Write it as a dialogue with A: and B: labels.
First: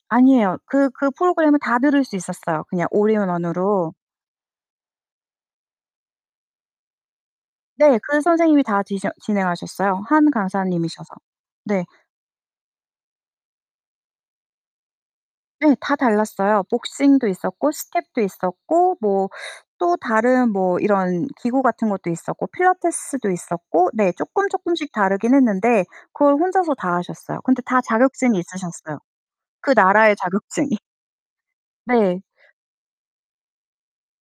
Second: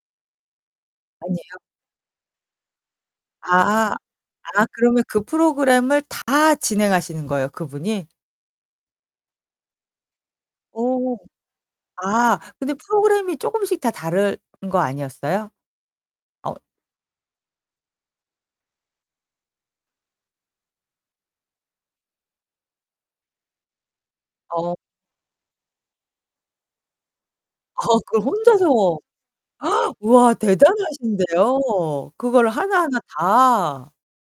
A: 아니에요. 그, 그 프로그램은
B: 아니에요.
A: 다 들을 수 있었어요 그냥 올인원으로.
B: 아. 아 그러면 그 프로그램을 다 진행하시는 거예요
A: 네.
B: 그분이?
A: 그 선생님이 다 지정 진행하셨어요 1
B: 어.
A: 강사님이셔서. 네.
B: 아 근데 프로그램이 쪼금씩 다 다른 거 아니었어요?
A: 네. 다
B: 어.
A: 달랐어요. 복싱도 있었고 스텝도 있었고 뭐 또 다른 뭐 이런 기구 같은 것도 있었고 필라테스도 있었고 네.
B: 어.
A: 쪼끔쪼끔씩 다르긴 했는데 그걸 혼자서 다 하셨어요. 근데
B: 아
A: 다
B: 그걸
A: 자격증이
B: 혼자서
A: 있으셨어요 그 나라의
B: 우와
A: 자격증이.
B: 대단하신데요.
A: 네.
B: 그거를 하나하나 다.